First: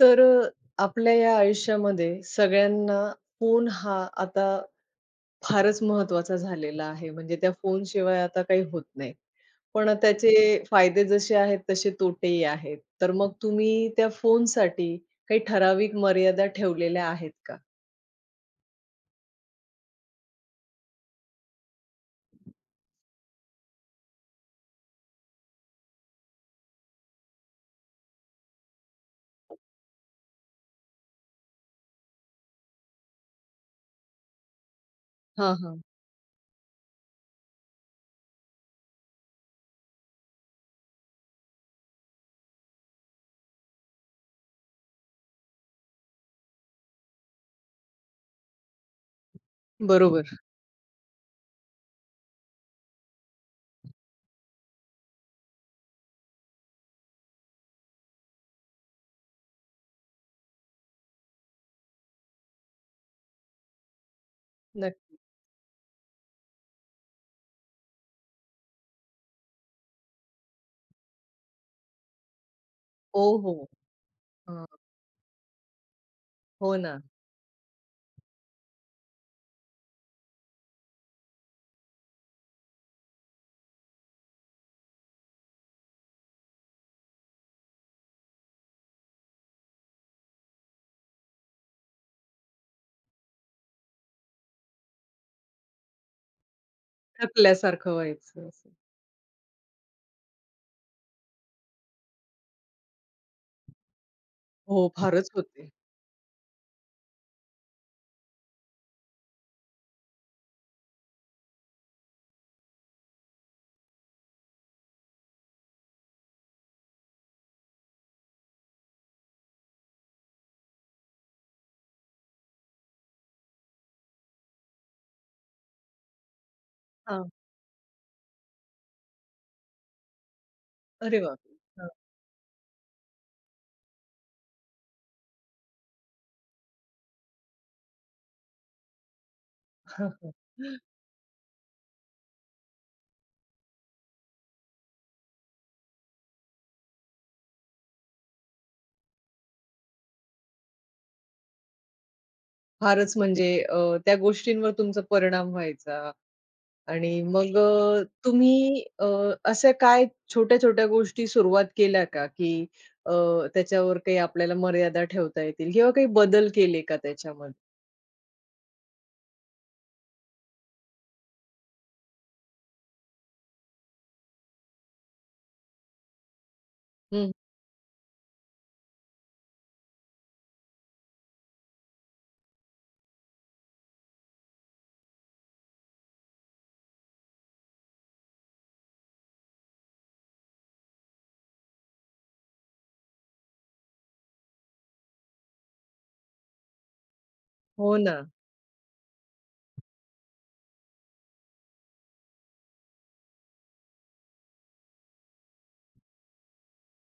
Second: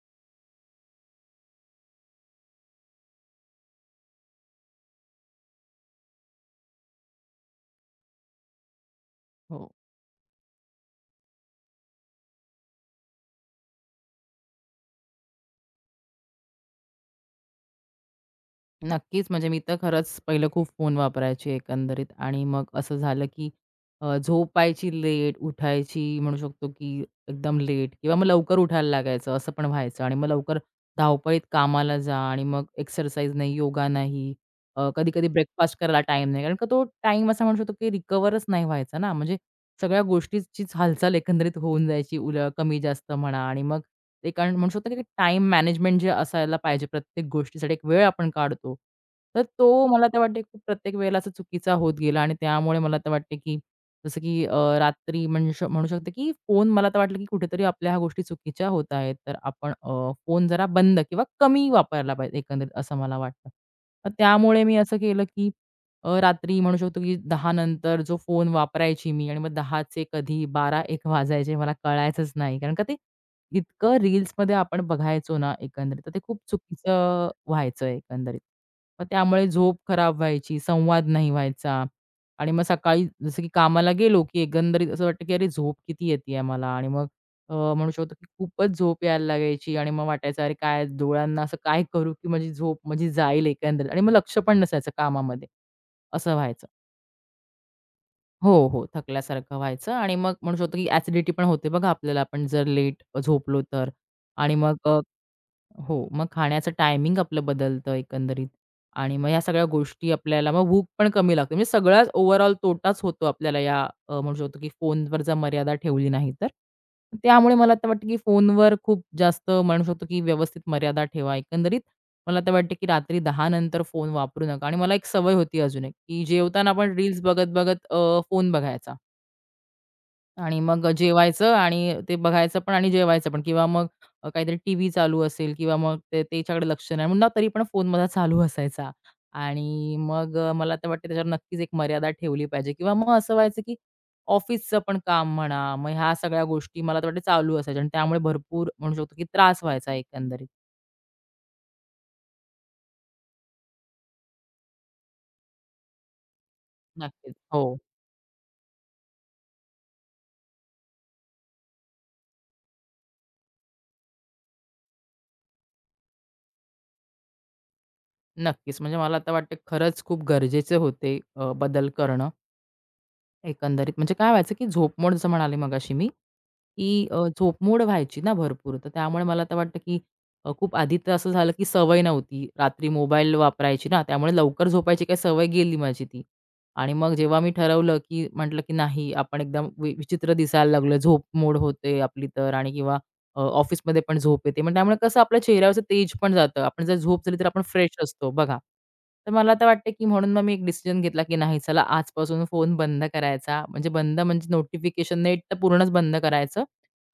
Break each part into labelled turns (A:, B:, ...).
A: तर आपल्या या आयुष्यामध्ये सगळ्यांना फोन हा आता फारच महत्वाचा झालेला आहे. म्हणजे त्या फोनशिवाय आता काही होत नाही.
B: हो.
A: पण त्याचे फायदे जसे आहेत तसे तोटेही आहेत. तर मग तुम्ही त्या फोनसाठी काही ठराविक मर्यादा ठेवलेल्या आहेत का?
B: नक्कीच, म्हणजे मी तर खरंच पहिलं खूप फोन वापरायची एकंदरीत आणि मग असं झालं की झोपायची लेट, उठायची म्हणू शकतो की एकदम लेट किंवा मग लवकर उठायला लागायचं असं पण व्हायचं आणि मग लवकर धावपळीत कामाला जा आणि मग एक्सरसाइज नाही, योगा नाही, कधी-कधी
A: हां,
B: ब्रेकफास्ट
A: हां.
B: करायला टाईम नाही. कारण का तो टाईम असा म्हणू शकतो की रिकव्हरच नाही व्हायचा ना, म्हणजे सगळ्या गोष्टीचीच हालचाल एकंदरीत होऊन जायची उल कमी-जास्त म्हणा आणि मग एक कारण म्हणू शकतो की टाईम मॅनेजमेंट जे असायला पाहिजे प्रत्येक गोष्टीसाठी एक वेळ आपण काढतो. तर तो मला तर
A: बरोबर.
B: वाटते की प्रत्येक वेळेला असा चुकीचा होत गेला आणि त्यामुळे मला तर वाटते की जसं की रात्री म्हणू शकते की फोन मला तर वाटलं की कुठेतरी आपल्या ह्या गोष्टी चुकीच्या होत आहेत. तर आपण फोन जरा बंद किंवा कमी वापरायला पाहिजे एकंदरीत असं मला वाटतं. तर त्यामुळे मी असं
A: नक्की.
B: केलं की रात्री म्हणू शकतो की 10 नंतर जो फोन वापरायची मी आणि मग 10चे कधी 12-1 वाजायचे मला कळायचंच नाही. कारण का ते
A: हो, हो.
B: इतकं रील्समध्ये
A: हां.
B: आपण बघायचो ना एकंदरीत, तर ते खूप
A: हो ना.
B: चुकीचं व्हायचं एकंदरीत. मग त्यामुळे झोप खराब व्हायची, संवाद नाही व्हायचा आणि मग सकाळी जसं की कामाला गेलो, की एकंदरीत असं वाटतं की अरे झोप किती येतेय मला आणि मग म्हणू शकतो की खूपच झोप यायला लागायची आणि मग वाटायचं अरे काय डोळ्यांना असं काय करू की माझी झोप माझी जाईल एकंदरीत आणि मग लक्ष पण नसायचं कामामध्ये, असं व्हायचं.
A: थकल्यासारखं व्हायचं
B: हो,
A: असं.
B: हो. थकल्यासारखं व्हायचं आणि मग म्हणू शकतो की ॲसिडिटी पण होते बघा आपल्याला आपण जर लेट झोपलो तर आणि मग
A: हो, फारच होते.
B: हो, मग खाण्याचं टायमिंग आपलं बदलतं एकंदरीत आणि मग ह्या सगळ्या गोष्टी आपल्याला मग भूक पण कमी लागते. म्हणजे सगळाच ओव्हरऑल तोटाच होतो आपल्याला या म्हणू शकतो की फोनवर जर मर्यादा ठेवली नाही तर. त्यामुळे मला तर वाटतं की फोनवर खूप जास्त म्हणू शकतो की व्यवस्थित मर्यादा ठेवा. एकंदरीत मला तर वाटतं की रात्री 10 नंतर फोन वापरू नका आणि मला एक सवय होती अजून एक, की जेवताना आपण रील्स
A: हां.
B: बघत-बघत फोन बघायचा. आणि मग
A: अरे
B: जेवायचं
A: बापरे!
B: आणि ते बघायचं पण आणि जेवायचं पण किंवा मग काहीतरी टीव्ही चालू असेल किंवा मग ते त्याच्याकडे लक्ष नाही म्हणून ना तरी पण फोन माझा चालू असायचा. आणि
A: हां.
B: मग मला तर वाटतं त्याच्यावर नक्कीच एक मर्यादा ठेवली पाहिजे किंवा मग असं व्हायचं की ऑफिसचं पण काम म्हणा, मग ह्या सगळ्या गोष्टी मला तर वाटतं चालू असायच्या आणि त्यामुळे भरपूर म्हणू शकतो की त्रास व्हायचा एकंदरीत.
A: फारच म्हणजे त्या गोष्टींवर तुमचा परिणाम व्हायचा आणि
B: नक्कीच.
A: मग
B: हो,
A: तुम्ही अशा काय छोट्या-छोट्या गोष्टी सुरुवात केल्या का, की अ, त्याच्यावर काही आपल्याला मर्यादा ठेवता येतील किंवा काही बदल केले का त्याच्यामध्ये?
B: नक्कीच. म्हणजे मला आता वाटतं खरंच खूप गरजेचे होते बदल करणं एकंदरीत. म्हणजे काय व्हायचं की झोपमोड जसं म्हणाले मगाशी मी की
A: हं.
B: झोपमोड व्हायची ना भरपूर. तर त्यामुळे मला तर वाटतं, की खूप आधी तर असं झालं, की सवय नव्हती. रात्री मोबाईल वापरायची ना, त्यामुळे लवकर झोपायची काही सवय गेली माझी ती. आणि मग जेव्हा मी ठरवलं, की म्हटलं, की नाही आपण एकदम विचित्र दिसायला लागलो, झोपमोड होते आपली तर आणि किंवा ऑफिसमध्ये पण झोप येते. मग त्यामुळे कसं आपल्या चेहऱ्यावरचं तेज पण जातं. आपण जर झोप झाली तर आपण फ्रेश
A: हो ना.
B: असतो बघा. तर मला तर वाटतं, की म्हणून मग मी एक डिसिजन घेतला, की नाही चला आजपासून फोन बंद करायचा. म्हणजे बंद म्हणजे नोटिफिकेशन नेट तर पूर्णच बंद करायचं.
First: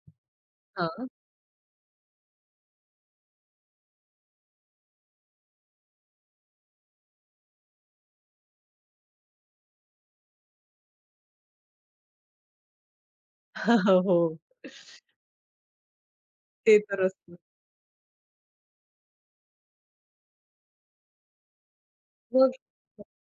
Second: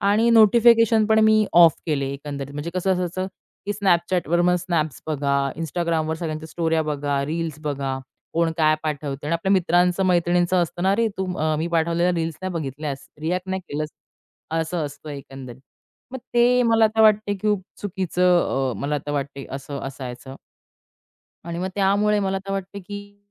B: आणि नोटिफिकेशन
A: हां.
B: पण मी ऑफ केले एकंदरीत. म्हणजे कसं असायचं, की Snapchatवर मग स्नॅप्स बघा, Instagramवर सगळ्यांच्या स्टोऱ्या बघा, रील्स बघा, कोण काय पाठवते आणि आपल्या मित्रांचं, मैत्रिणींचं असतं ना, "अरे, तू मी पाठवलेल्या रील्स नाही बघितल्यास, रिएक्ट नाही केलंस."
A: हो.
B: असं असतं एकंदरीत. मग ते
A: ते
B: मला आता
A: तर
B: वाटते
A: असतं.
B: की खूप चुकीचं मला आता वाटते असं असायचं आणि मग त्यामुळे मला आता
A: मग
B: वाटते, की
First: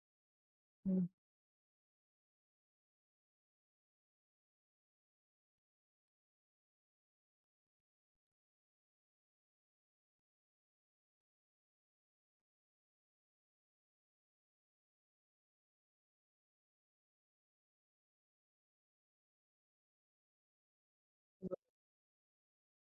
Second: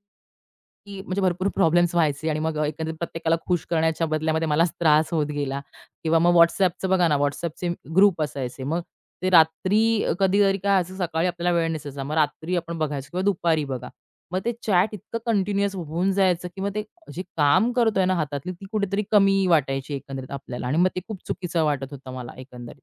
B: की म्हणजे भरपूर प्रॉब्लेम्स व्हायचे आणि मग एकंदरीत प्रत्येकाला खुश करण्याच्या बदल्यामध्ये मलाच त्रास होत गेला किंवा मग WhatsAppचं बघा ना, WhatsAppचे ग्रुप असायचे. मग ते रात्री कधीतरी काय असं सकाळी आपल्याला वेळ नसायचा. मग रात्री आपण बघायचो किंवा दुपारी बघा. मग ते चॅट इतकं कंटिन्युअस होऊन जायचं की मग ते जे काम करतोय ना हातातली, ती कुठेतरी कमी वाटायची एकंदरीत आपल्याला आणि मग ते खूप चुकीचं वाटत होतं मला एकंदरीत,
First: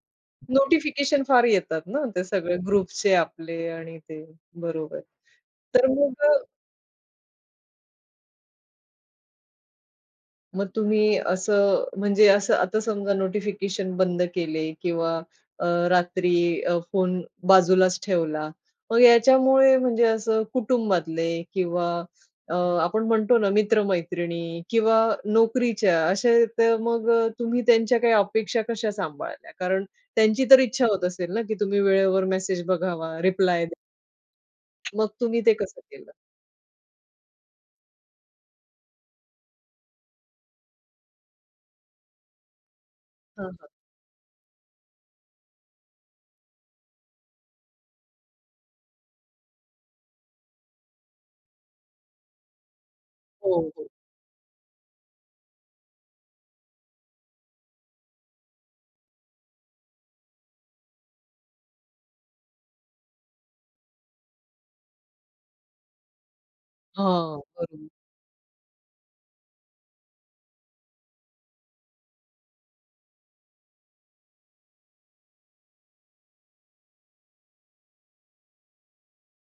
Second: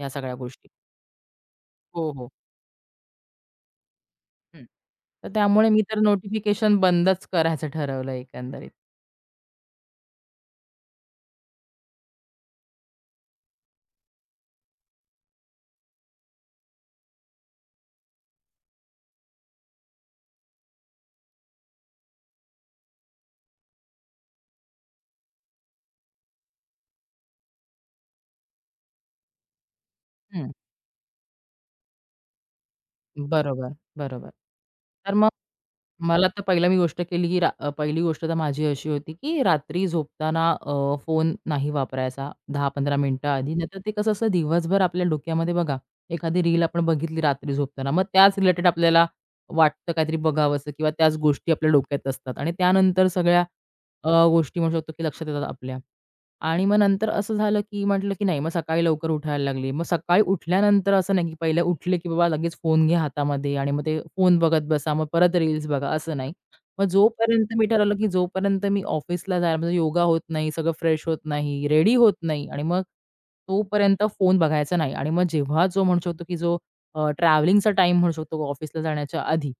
B: या सगळ्या गोष्टी.
A: नोटिफिकेशन फार येतात ना,
B: हो,
A: ते
B: हो.
A: सगळे ग्रुप्सचे आपले आणि ते.
B: हं.
A: बरोबर.
B: तर त्यामुळे मी
A: तर
B: तर
A: मग
B: नोटिफिकेशन बंदच करायचं ठरवलं एकंदरीत.
A: मग तुम्ही असं म्हणजे असं आता समजा नोटिफिकेशन बंद केले किंवा रात्री फोन बाजूलाच ठेवला. मग याच्यामुळे म्हणजे असं कुटुंबातले किंवा अ, आपण म्हणतो ना मित्र किंवा नोकरीच्या अशा तर मग तुम्ही त्यांच्या काही अपेक्षा कशा सांभाळल्या? कारण त्यांची तर इच्छा होत असेल ना, की तुम्ही वेळेवर मेसेज बघावा, रिप्लाय
B: बरोबर,
A: द्या.
B: बरोबर.
A: मग
B: तर मग
A: तुम्ही ते कसं केलं?
B: मला तर पहिला मी गोष्ट केली, की पहिली गोष्ट तर माझी अशी होती, की रात्री झोपताना फोन नाही वापरायचा 10-15 मिनिटं
A: हां,
B: आधी.
A: हां.
B: नाहीतर ते कसं असतं दिवसभर आपल्या डोक्यामध्ये बघा, एखादी रील आपण बघितली रात्री झोपताना, मग त्याच रिलेटेड आपल्याला वाटतं काहीतरी बघावंसं किंवा त्याच गोष्टी आपल्या डोक्यात असतात आणि त्यानंतर सगळ्या
A: हो, हो.
B: गोष्टी म्हणू शकतो, की लक्षात येतात आपल्या. आणि मग नंतर असं झालं, की म्हटलं, की नाही मग सकाळी लवकर उठायला लागले. मग सकाळी उठल्यानंतर असं नाही, की पहिले उठले, की बाबा लगेच फोन घ्या हातामध्ये आणि मग ते फोन बघत बसा, मग परत रील्स बघा, असं नाही. मग
A: हां,
B: जोपर्यंत मी
A: बरोबर.
B: ठरवलं, की जोपर्यंत मी ऑफिसला जायला म्हणजे योगा होत नाही, सगळं फ्रेश होत नाही, रेडी होत नाही आणि मग तोपर्यंत फोन बघायचा नाही आणि मग जेव्हा जो म्हणू शकतो, की जो ट्रॅव्हलिंगचा टाईम म्हणू शकतो ऑफिसला जाण्याच्या आधी.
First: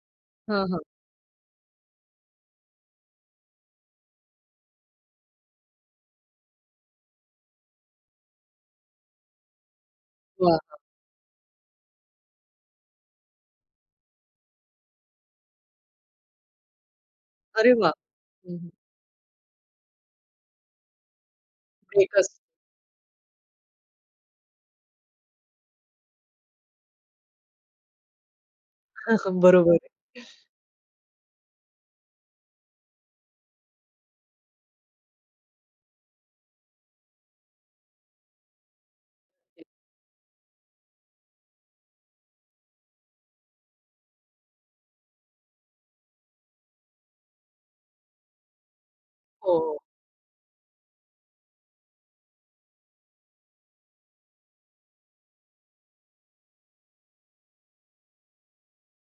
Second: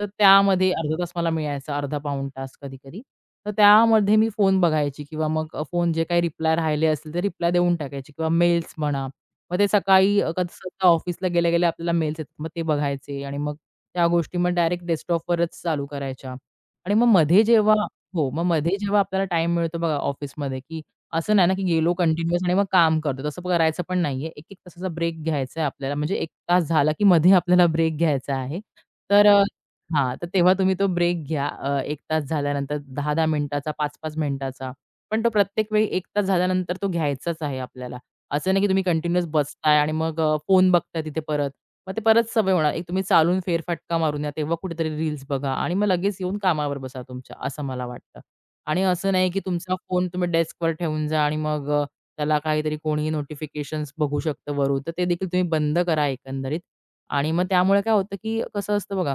B: तर
A: हां,
B: त्यामध्ये
A: हां.
B: अर्धा तास मला मिळायचा, अर्धा पाऊण तास कधी-कधी. तर त्यामध्ये मी फोन बघायची किंवा मग फोन जे काही रिप्लाय राहिले असतील ते रिप्लाय देऊन टाकायचे किंवा मेल्स म्हणा. मग ते सकाळी कसं
A: वाह!
B: ऑफिसला गेल्या-गेल्या आपल्याला मेल्स येतात. मग ते बघायचे आणि मग त्या गोष्टी मग डायरेक्ट डेस्कटॉपवरच चालू करायच्या आणि मग मध्ये
A: अरे
B: जेव्हा
A: वाह!
B: हो, मग मध्ये जेव्हा आपल्याला टाईम मिळतो बघा ऑफिसमध्ये की असं नाही ना, की गेलो
A: एकच
B: कंटिन्यूअस आणि मग काम करतो. तसं करायचं पण नाहीये. 1 एक तासाचा ब्रेक घ्यायचा आहे आपल्याला. म्हणजे 1 तास झाला, की मध्ये आपल्याला ब्रेक घ्यायचा आहे. तर अ,
A: बरोबर आहे.
B: हां, तर तेव्हा तुम्ही तो ब्रेक घ्या. 1 तास झाल्यानंतर 10-10 मिनिटाचा, 5-5 मिनिटाचा. पण तो प्रत्येक वेळी 1 तास झाल्यानंतर तो घ्यायचाच आहे आपल्याला. असं नाही, की तुम्ही कंटिन्यूअस बसताय आणि मग फोन बघताय तिथे परत. मग ते परत सवय होणार. एक तुम्ही चालून फेरफटका मारून या, तेव्हा कुठेतरी रील्स बघा आणि मग लगेच येऊन कामावर बसा तुमच्या, असं मला वाटतं. आणि असं नाही की तुमचा
A: हो,
B: फोन तुम्ही डेस्कवर ठेवून जा आणि मग त्याला काहीतरी कोणीही नोटिफिकेशन्स बघू शकतं वरून. तर ते देखील तुम्ही बंद करा एकंदरीत. आणि मग त्यामुळे काय होतं की कसं असतं बघा,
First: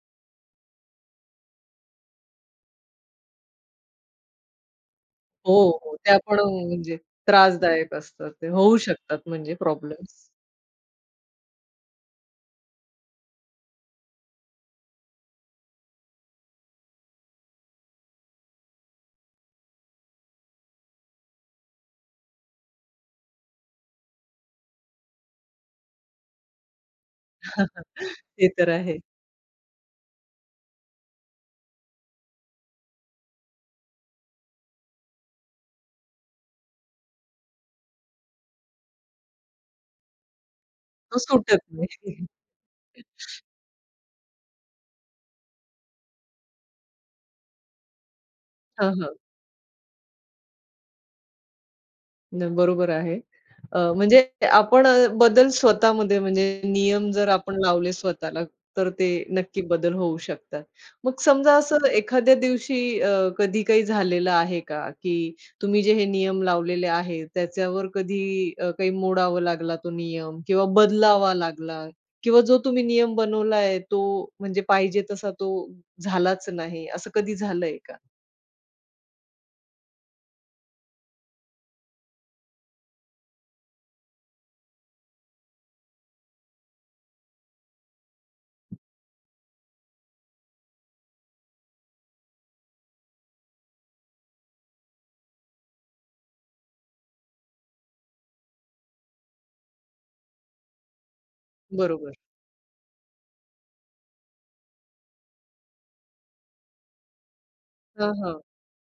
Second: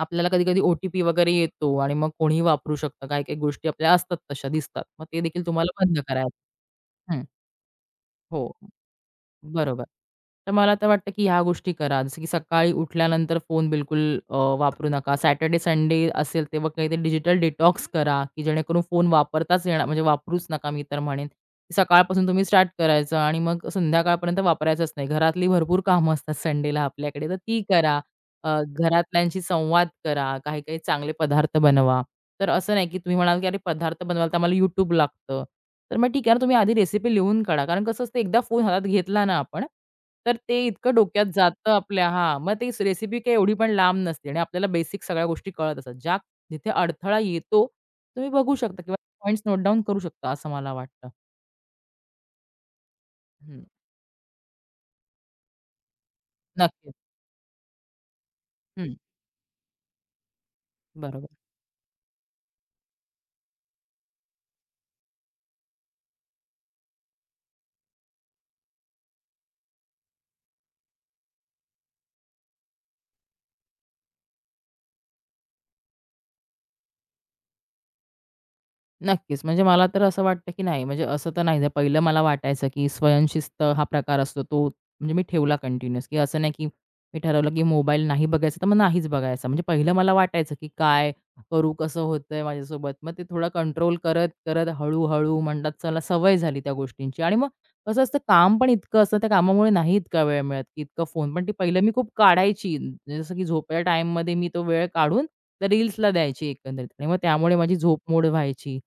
B: आपल्याला कधी-कधी ओ-टी-पी वगैरे येतो आणि मग कोणीही वापरू शकतं. काही-काही गोष्टी आपल्या असतात तशा दिसतात. मग ते देखील
A: हो,
B: तुम्हाला
A: हो.
B: बंद
A: त्या पण म्हणजे
B: करायचं हं.
A: त्रासदायक असतात. ते
B: हो.
A: होऊ शकतात म्हणजे
B: बरोबर.
A: प्रॉब्लेम्स.
B: तर मला तर वाटतं, की ह्या गोष्टी करा. जसं की सकाळी उठल्यानंतर फोन बिलकुल वापरू नका. सॅटर्डे, संडे असेल तेव्हा काहीतरी डिजिटल डिटॉक्स करा, की जेणेकरून फोन वापरताच येणार म्हणजे वापरूच नका मी तर म्हणेन. की सकाळपासून तुम्ही स्टार्ट करायचं आणि मग संध्याकाळपर्यंत वापरायचंच नाही. घरातली भरपूर कामं असतात संडेला आपल्याकडे, तर ती करा.
A: ते तर आहे.
B: घरातल्यांशी संवाद करा, काही-काही चांगले पदार्थ बनवा. तर असं नाही, की तुम्ही म्हणाल, की "अरे पदार्थ बनवायला तर आम्हाला YouTube लागतं." तर मग ठीक आहे ना, तुम्ही आधी रेसिपी लिहून काढा. कारण कसं असतं एकदा फोन हातात घेतला ना आपण, तर ते इतकं
A: तो
B: डोक्यात
A: सुटत
B: जातं आपल्या
A: नाही.
B: हां, मग ती रेसिपी काही एवढी पण लांब नसते आणि आपल्याला बेसिक सगळ्या गोष्टी कळत असतात. ज्या जिथे अडथळा येतो, तुम्ही बघू शकता
A: हां,
B: किंवा
A: हां.
B: पॉइंट्स नोट डाउन करू शकता असं मला वाटतं.
A: बरोबर आहे.
B: हं,
A: म्हणजे आपण बदल स्वतःमध्ये म्हणजे
B: नक्कीच.
A: नियम जर आपण लावले स्वतःला, तर
B: हं,
A: ते नक्की बदल होऊ शकतात. मग
B: बरोबर.
A: समजा असं एखाद्या दिवशी कधी काही झालेलं आहे का, की तुम्ही जे हे नियम लावलेले आहेत, त्याच्यावर कधी काही मोडावा लागला तो नियम किंवा बदलावा लागला किंवा जो तुम्ही नियम बनवला तो म्हणजे पाहिजे तसा तो झालाच नाही, असं कधी झालंय का?
B: नक्कीच. म्हणजे मला तर असं वाटतं, की नाही म्हणजे असं तर नाही. पहिलं मला वाटायचं, की स्वयंशिस्त हा प्रकार असतो तो म्हणजे मी ठेवला कंटिन्यूअस, की असं नाही, की मी ठरवलं, की मोबाईल नाही बघायचा तर मग नाहीच बघायचा. म्हणजे पहिलं मला वाटायचं, की काय करू, कसं होतंय माझ्यासोबत. मग ते थोडं कंट्रोल करत, करत हळू म्हणतात चला सवय झाली त्या गोष्टींची. आणि मग कसं असतं काम पण इतकं असतं, त्या कामामुळे नाही इतका वेळ मिळत, की इतकं फोन. पण ती पहिलं मी खूप
A: बरोबर.
B: काढायची. जसं की झोपेच्या टाईममध्ये मी तो वेळ काढून त्या रील्सला द्यायची एकंदरीत आणि मग त्यामुळे माझी झोप
A: हां,
B: मोड
A: हां.
B: व्हायची.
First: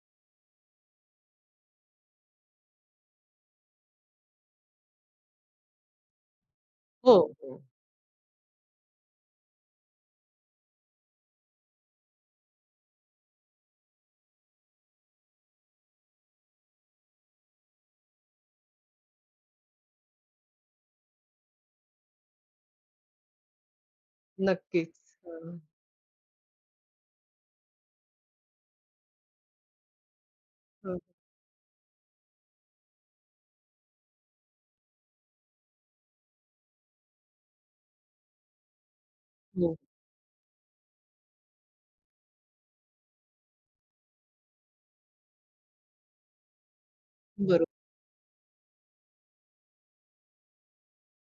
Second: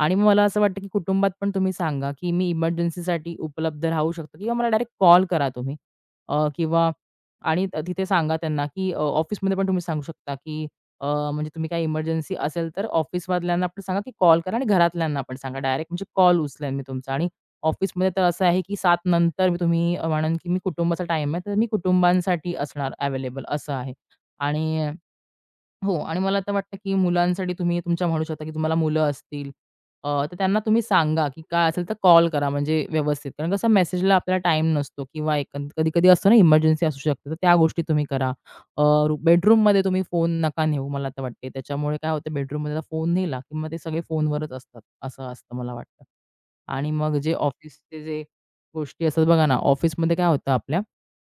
B: आणि मग मला असं वाटतं, की कुटुंबात पण तुम्ही सांगा, की मी इमर्जन्सीसाठी उपलब्ध राहू शकतो किंवा मला डायरेक्ट कॉल करा तुम्ही. अ, किंवा
A: हो, हो.
B: आणि तिथे सांगा त्यांना, की ऑफिसमध्ये पण तुम्ही सांगू शकता, की अ, म्हणजे तुम्ही काही इमर्जन्सी असेल तर ऑफिसमधल्यांना पण सांगा, की कॉल करा आणि घरातल्यांना पण सांगा. डायरेक्ट म्हणजे कॉल उचलेन मी तुमचा आणि ऑफिसमध्ये तर असं आहे, की 7 नंतर मी तुम्ही म्हणेन, की मी कुटुंबाचा टाईम आहे, तर मी कुटुंबांसाठी असणार अवेलेबल असं आहे. आणि
A: नक्कीच. हं,
B: हो आणि मला आता वाटतं, की मुलांसाठी तुम्ही तुमच्या म्हणू शकता, की तुम्हाला मुलं असतील तर त्यांना तुम्ही
A: हं.
B: सांगा, की काय असेल तर कॉल करा म्हणजे व्यवस्थित. कारण कसं मेसेजला आपल्याला टाईम नसतो किंवा एक कधी-कधी असतो ना इमर्जन्सी असू शकते, तर त्या गोष्टी तुम्ही करा. अ,
A: हो,
B: बेडरूममध्ये तुम्ही फोन नका नेऊ मला तर वाटते. त्याच्यामुळे काय होतं बेडरूममध्ये फोन नेला, की मग ते सगळे फोनवरच असतात, असं असतं मला वाटतं. आणि मग जे
A: बरोबर.
B: ऑफिसचे जे गोष्टी असतात बघा ना, ऑफिसमध्ये काय होतं आपल्या,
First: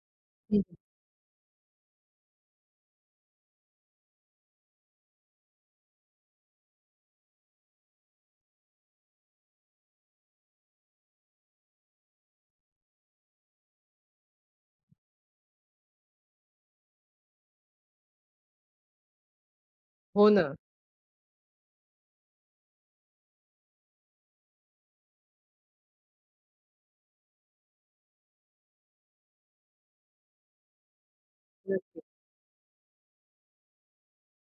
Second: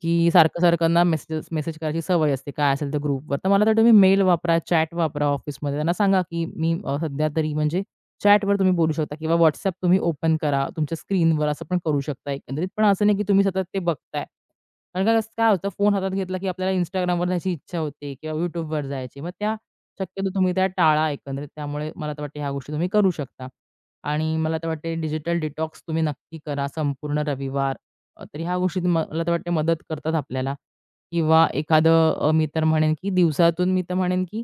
B: की
A: हं. हं.
B: सारखं-सारखं ना मेसेज मेसेज करायची सवय असते, काय असेल तर ग्रुपवर. तर मला तर तुम्ही मेल वापरा, चॅट वापरा ऑफिसमध्ये. त्यांना सांगा, की मी सध्या तरी म्हणजे चॅटवर तुम्ही बोलू शकता किंवा WhatsApp तुम्ही ओपन करा तुमच्या स्क्रीनवर, असं पण करू शकता एकंदरीत. पण असं नाही की तुम्ही सतत ते बघताय. कारण काय होतं फोन हातात घेतला, की आपल्याला Instagramवर जायची इच्छा होते किंवा YouTubeवर जायची. मग त्या शक्यतो
A: हो
B: तुम्ही
A: ना.
B: त्या टाळा एकंदरीत. त्यामुळे मला तर वाटतं ह्या गोष्टी तुम्ही करू शकता. आणि मला तर वाटते डिजिटल डिटॉक्स तुम्ही नक्की करा संपूर्ण रविवार. तर ह्या गोष्टी मला तर वाटते मदत करतात आपल्याला किंवा एखादं मी तर म्हणेन की दिवसातून मी तर म्हणेन की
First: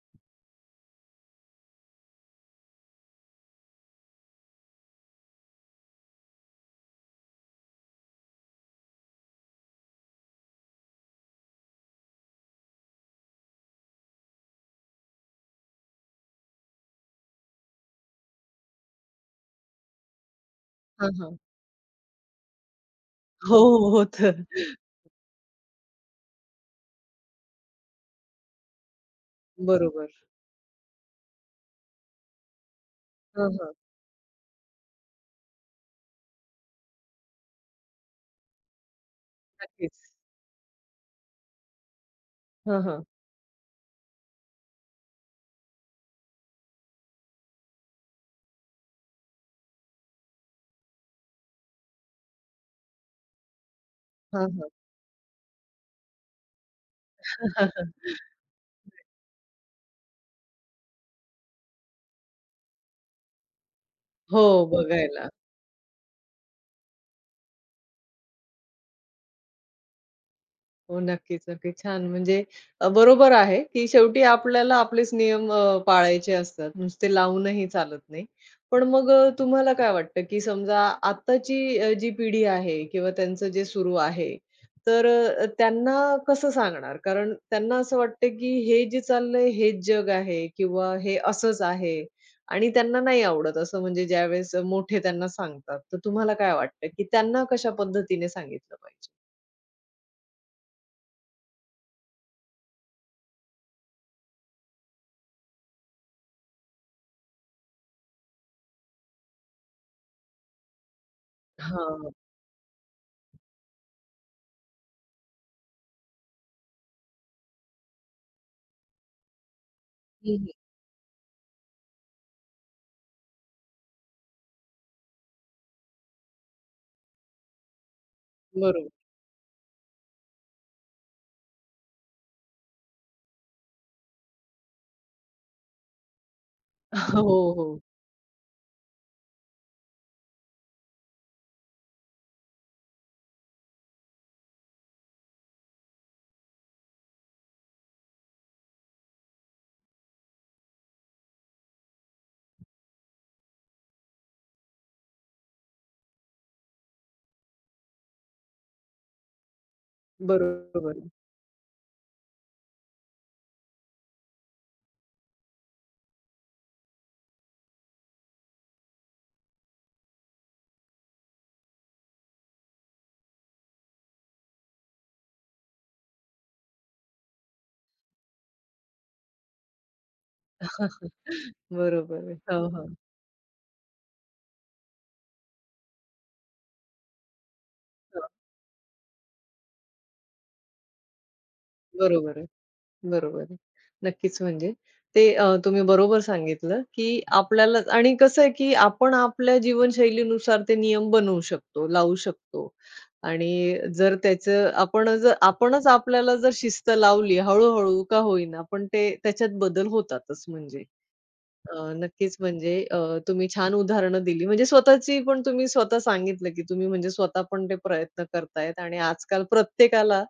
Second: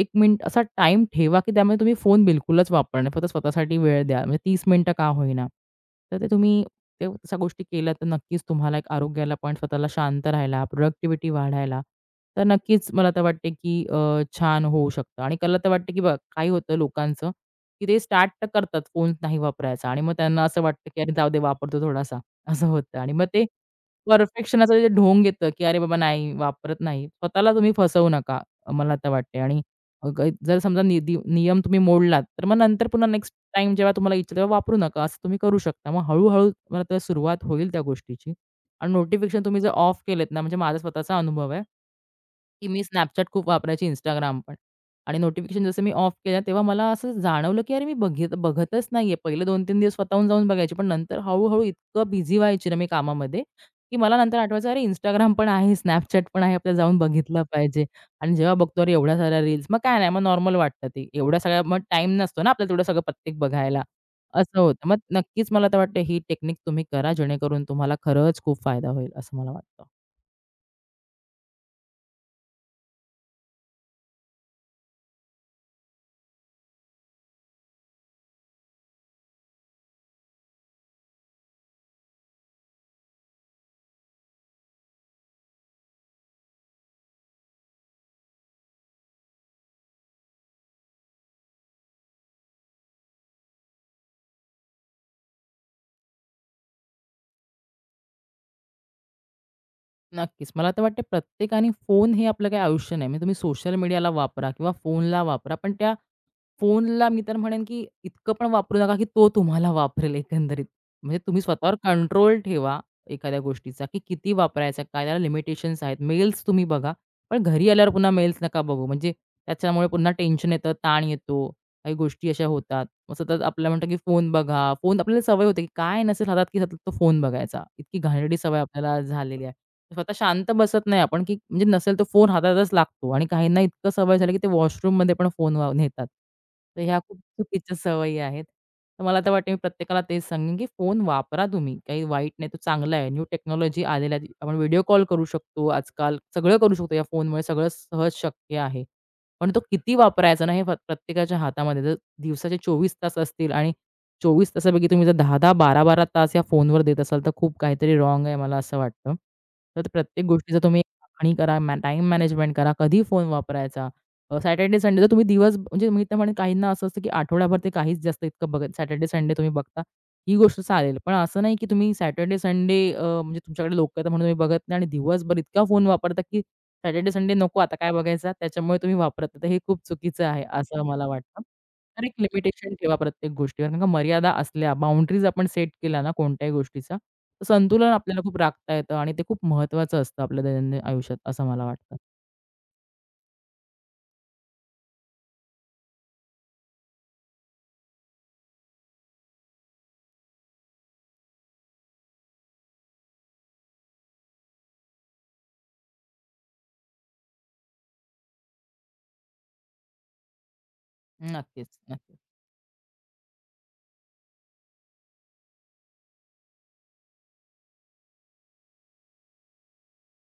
B: एक मिनिट असा टाइम ठेवा, की त्यामुळे तुम्ही फोन बिलकुलच वापरणार नाही. फक्त स्वतःसाठी वेळ द्या. म्हणजे 30 मिनिटं का होईना. तर ते तुम्ही ते तशा गोष्टी केल्या तर नक्कीच तुम्हाला एक आरोग्याला पण स्वतःला शांत राहायला, प्रोडक्टिव्हिटी वाढायला, तर नक्कीच मला तर वाटते की छान होऊ शकतं आणि मला तर वाटते की बघा, काय होतं लोकांचं की ते स्टार्ट तर करतात फोन नाही वापरायचा आणि मग त्यांना असं वाटतं, की
A: हां,
B: "अरे जाऊ दे
A: हां.
B: वापरतो थोडासा." असं होतं आणि मग ते
A: हो, हो, होतं.
B: परफेक्शनाचं जे ढोंग येतं, की "अरे बाबा नाही, वापरत नाही." स्वतःला तुम्ही फसवू नका, मला तर वाटते आणि अ,
A: बरोबर.
B: जर समजा निदी नियम तुम्ही मोडलात, तर मग नंतर पुन्हा नेक्स्ट
A: हां, हां.
B: टाईम जेव्हा तुम्हाला इच्छा तेव्हा वापरू नका, असं तुम्ही करू शकता. मग हळू मला तर सुरुवात होईल त्या गोष्टीची. आणि नोटिफिकेशन तुम्ही जर ऑफ
A: नक्कीच.
B: केलेत ना, म्हणजे माझा स्वतःचा अनुभव आहे. की मी
A: हां, हां.
B: Snapchat खूप वापरायची, Instagram पण. आणि नोटिफिकेशन जसं मी ऑफ केलं, तेव्हा मला असं जाणवलं, की अरे मी बघतच नाहीये. पहिले 2-3 दिवस स्वतःहून जाऊन बघायची, पण नंतर हळू इतकं बिझी व्हायची ना मी कामामध्ये, की मला नंतर
A: हां, हां.
B: आठवायचं, अरे Instagram पण आहे, Snapchat पण आहे, आपल्याला जाऊन बघितलं पाहिजे. आणि जेव्हा बघतो, अरे एवढ्या साऱ्या रील्स, मग काय नाही, मग नॉर्मल वाटतं ते. एवढ्या सगळ्या मग टाईम नसतो ना आपल्याला तेवढं सगळं प्रत्येक बघायला.
A: हो,
B: असं होतं. मग
A: बघायला.
B: नक्कीच मला तर वाटतं ही टेक्निक तुम्ही करा, जेणेकरून तुम्हाला खरंच खूप फायदा होईल, असं मला वाटतं.
A: हो, नक्कीच, नक्कीच. छान म्हणजे बरोबर आहे, की शेवटी आपल्याला आपलेच नियम पाळायचे असतात. नुसते लावूनही चालत नाही. पण मग तुम्हाला काय वाटतं, की समजा आताची जी पिढी आहे किंवा त्यांचं जे सुरू आहे, तर त्यांना कसं सांगणार? कारण त्यांना असं वाटतं, की हे जे चाललंय हेच जग आहे किंवा हे असंच आहे आणि त्यांना नाही आवडत असं म्हणजे ज्यावेळेस मोठे त्यांना सांगतात. तर तुम्हाला काय वाटतं, की त्यांना कशा पद्धतीने सांगितलं पाहिजे?
B: नक्कीच. मला तर वाटतं प्रत्येकाने फोन हे आपलं काही आयुष्य नाही. म्हणजे तुम्ही सोशल मीडियाला वापरा किंवा फोनला वापरा, पण त्या फोनला मी तर म्हणेन, की इतकं पण वापरू नका, की तो तुम्हाला वापरेल एकंदरीत. म्हणजे तुम्ही स्वतःवर
A: हां.
B: कंट्रोल ठेवा एखाद्या गोष्टीचा, की किती वापरायचा, काय त्याला लिमिटेशन्स आहेत. मेल्स तुम्ही बघा, पण घरी आल्यावर पुन्हा मेल्स नका बघू. म्हणजे त्याच्यामुळे पुन्हा टेन्शन येतं, ताण येतो, काही गोष्टी अशा होतात. मग सतत आपल्याला म्हणतात, की फोन बघा. फोन आपल्याला सवय होते, की काय नसेल हातात, की सतत तो फोन बघायचा. इतकी घाणेरडी सवय
A: बरोबर.
B: आपल्याला झालेली आहे. स्वतः शांत बसत नाही आपण, की म्हणजे नसेल तर फोन हातातच लागतो आणि काहींना इतकं सवय झाली, की ते वॉशरूममध्ये पण फोन नेतात. तर ह्या खूप
A: हो,
B: चुकीच्या
A: हो.
B: सवयी आहेत. तर मला तर वाटतं मी प्रत्येकाला तेच सांगेन, की फोन वापरा तुम्ही. काही वाईट नाही, तो चांगला आहे. न्यू टेक्नॉलॉजी आलेल्या आहेत. आपण व्हिडिओ कॉल करू शकतो आजकाल. सगळं करू शकतो या फोनमुळे. सगळं सहज शक्य आहे. पण तो किती वापरायचा ना, हे प्रत्येकाच्या हातामध्ये. जर दिवसाचे 24 तास असतील आणि 24 तासापैकी तुम्ही जर 10-10, 12-12 तास या फोनवर देत असाल, तर खूप काहीतरी रॉंग आहे मला असं वाटतं. तर प्रत्येक गोष्टीचा तुम्ही
A: बरोबर.
B: आखणी करा, मॅनेजमेंट करा, कधी फोन वापरायचा. सॅटर्डे, संडे तर तुम्ही दिवस म्हणजे मी तर म्हणेन काहींना असं असतं, की आठवड्याभर ते काहीच जास्त इतकं बघत सॅटर्डे, संडे तुम्ही बघता, ही गोष्ट चालेल. पण असं नाही, की तुम्ही सॅटर्डे, संडे म्हणजे तुमच्याकडे लोक आहेत म्हणून तुम्ही बघत नाही आणि दिवसभर इतका फोन वापरता, की सॅटर्डे, संडे नको आता काय बघायचा, त्याच्यामुळे तुम्ही वापरत नाही. तर हे खूप चुकीचं आहे, असं मला वाटतं. तर एक
A: बरोबर आहे. हां,
B: लिमिटेशन
A: हां.
B: ठेवा प्रत्येक गोष्टीवर. कारण का मर्यादा असल्या, बाउंडरीज आपण सेट केल्या ना कोणत्याही गोष्टीचा, तर संतुलन आपल्याला
A: हां.
B: खूप राखता येतं आणि ते खूप महत्त्वाचं असतं आपल्या दैनंदिन आयुष्यात, असं मला वाटतं.
A: बरोबर आहे. बरोबर आहे. नक्कीच म्हणजे ते तुम्ही बरोबर सांगितलं, की आपल्याला आणि कसं आहे, की आपण आपल्या जीवनशैलीनुसार ते नियम बनवू शकतो, लावू शकतो. आणि जर त्याचं आपण जर आपणच आपल्याला जर शिस्त लावली हळू-हळू का होईना, पण ते त्याच्यात बदल होतातच म्हणजे.
B: नक्कीच, नक्कीच.
A: नक्कीच म्हणजे तुम्ही छान उदाहरणं दिली. म्हणजे स्वतःची पण तुम्ही स्वतः सांगितलं, की तुम्ही म्हणजे स्वतः पण ते प्रयत्न करतायत आणि आजकाल प्रत्येकाला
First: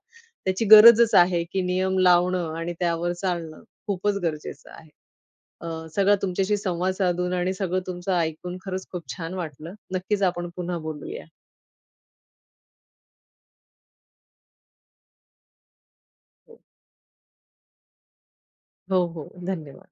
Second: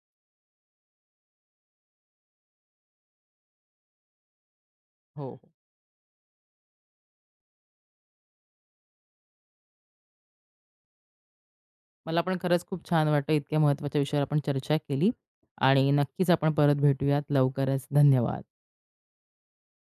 A: त्याची गरजच आहे, की नियम लावणं आणि त्यावर चालणं खूपच गरजेचं आहे.
B: हो, हो.
A: अ, सगळा तुमच्याशी संवाद साधून आणि सगळं तुमचं ऐकून खरंच खूप छान वाटलं. नक्कीच आपण पुन्हा बोलूया.
B: मला पण खरंच खूप छान वाटलं. इतक्या महत्त्वाच्या विषयावर आपण चर्चा केली आणि नक्कीच आपण परत भेटूयात लवकरच. धन्यवाद.
A: हो, हो. धन्यवाद.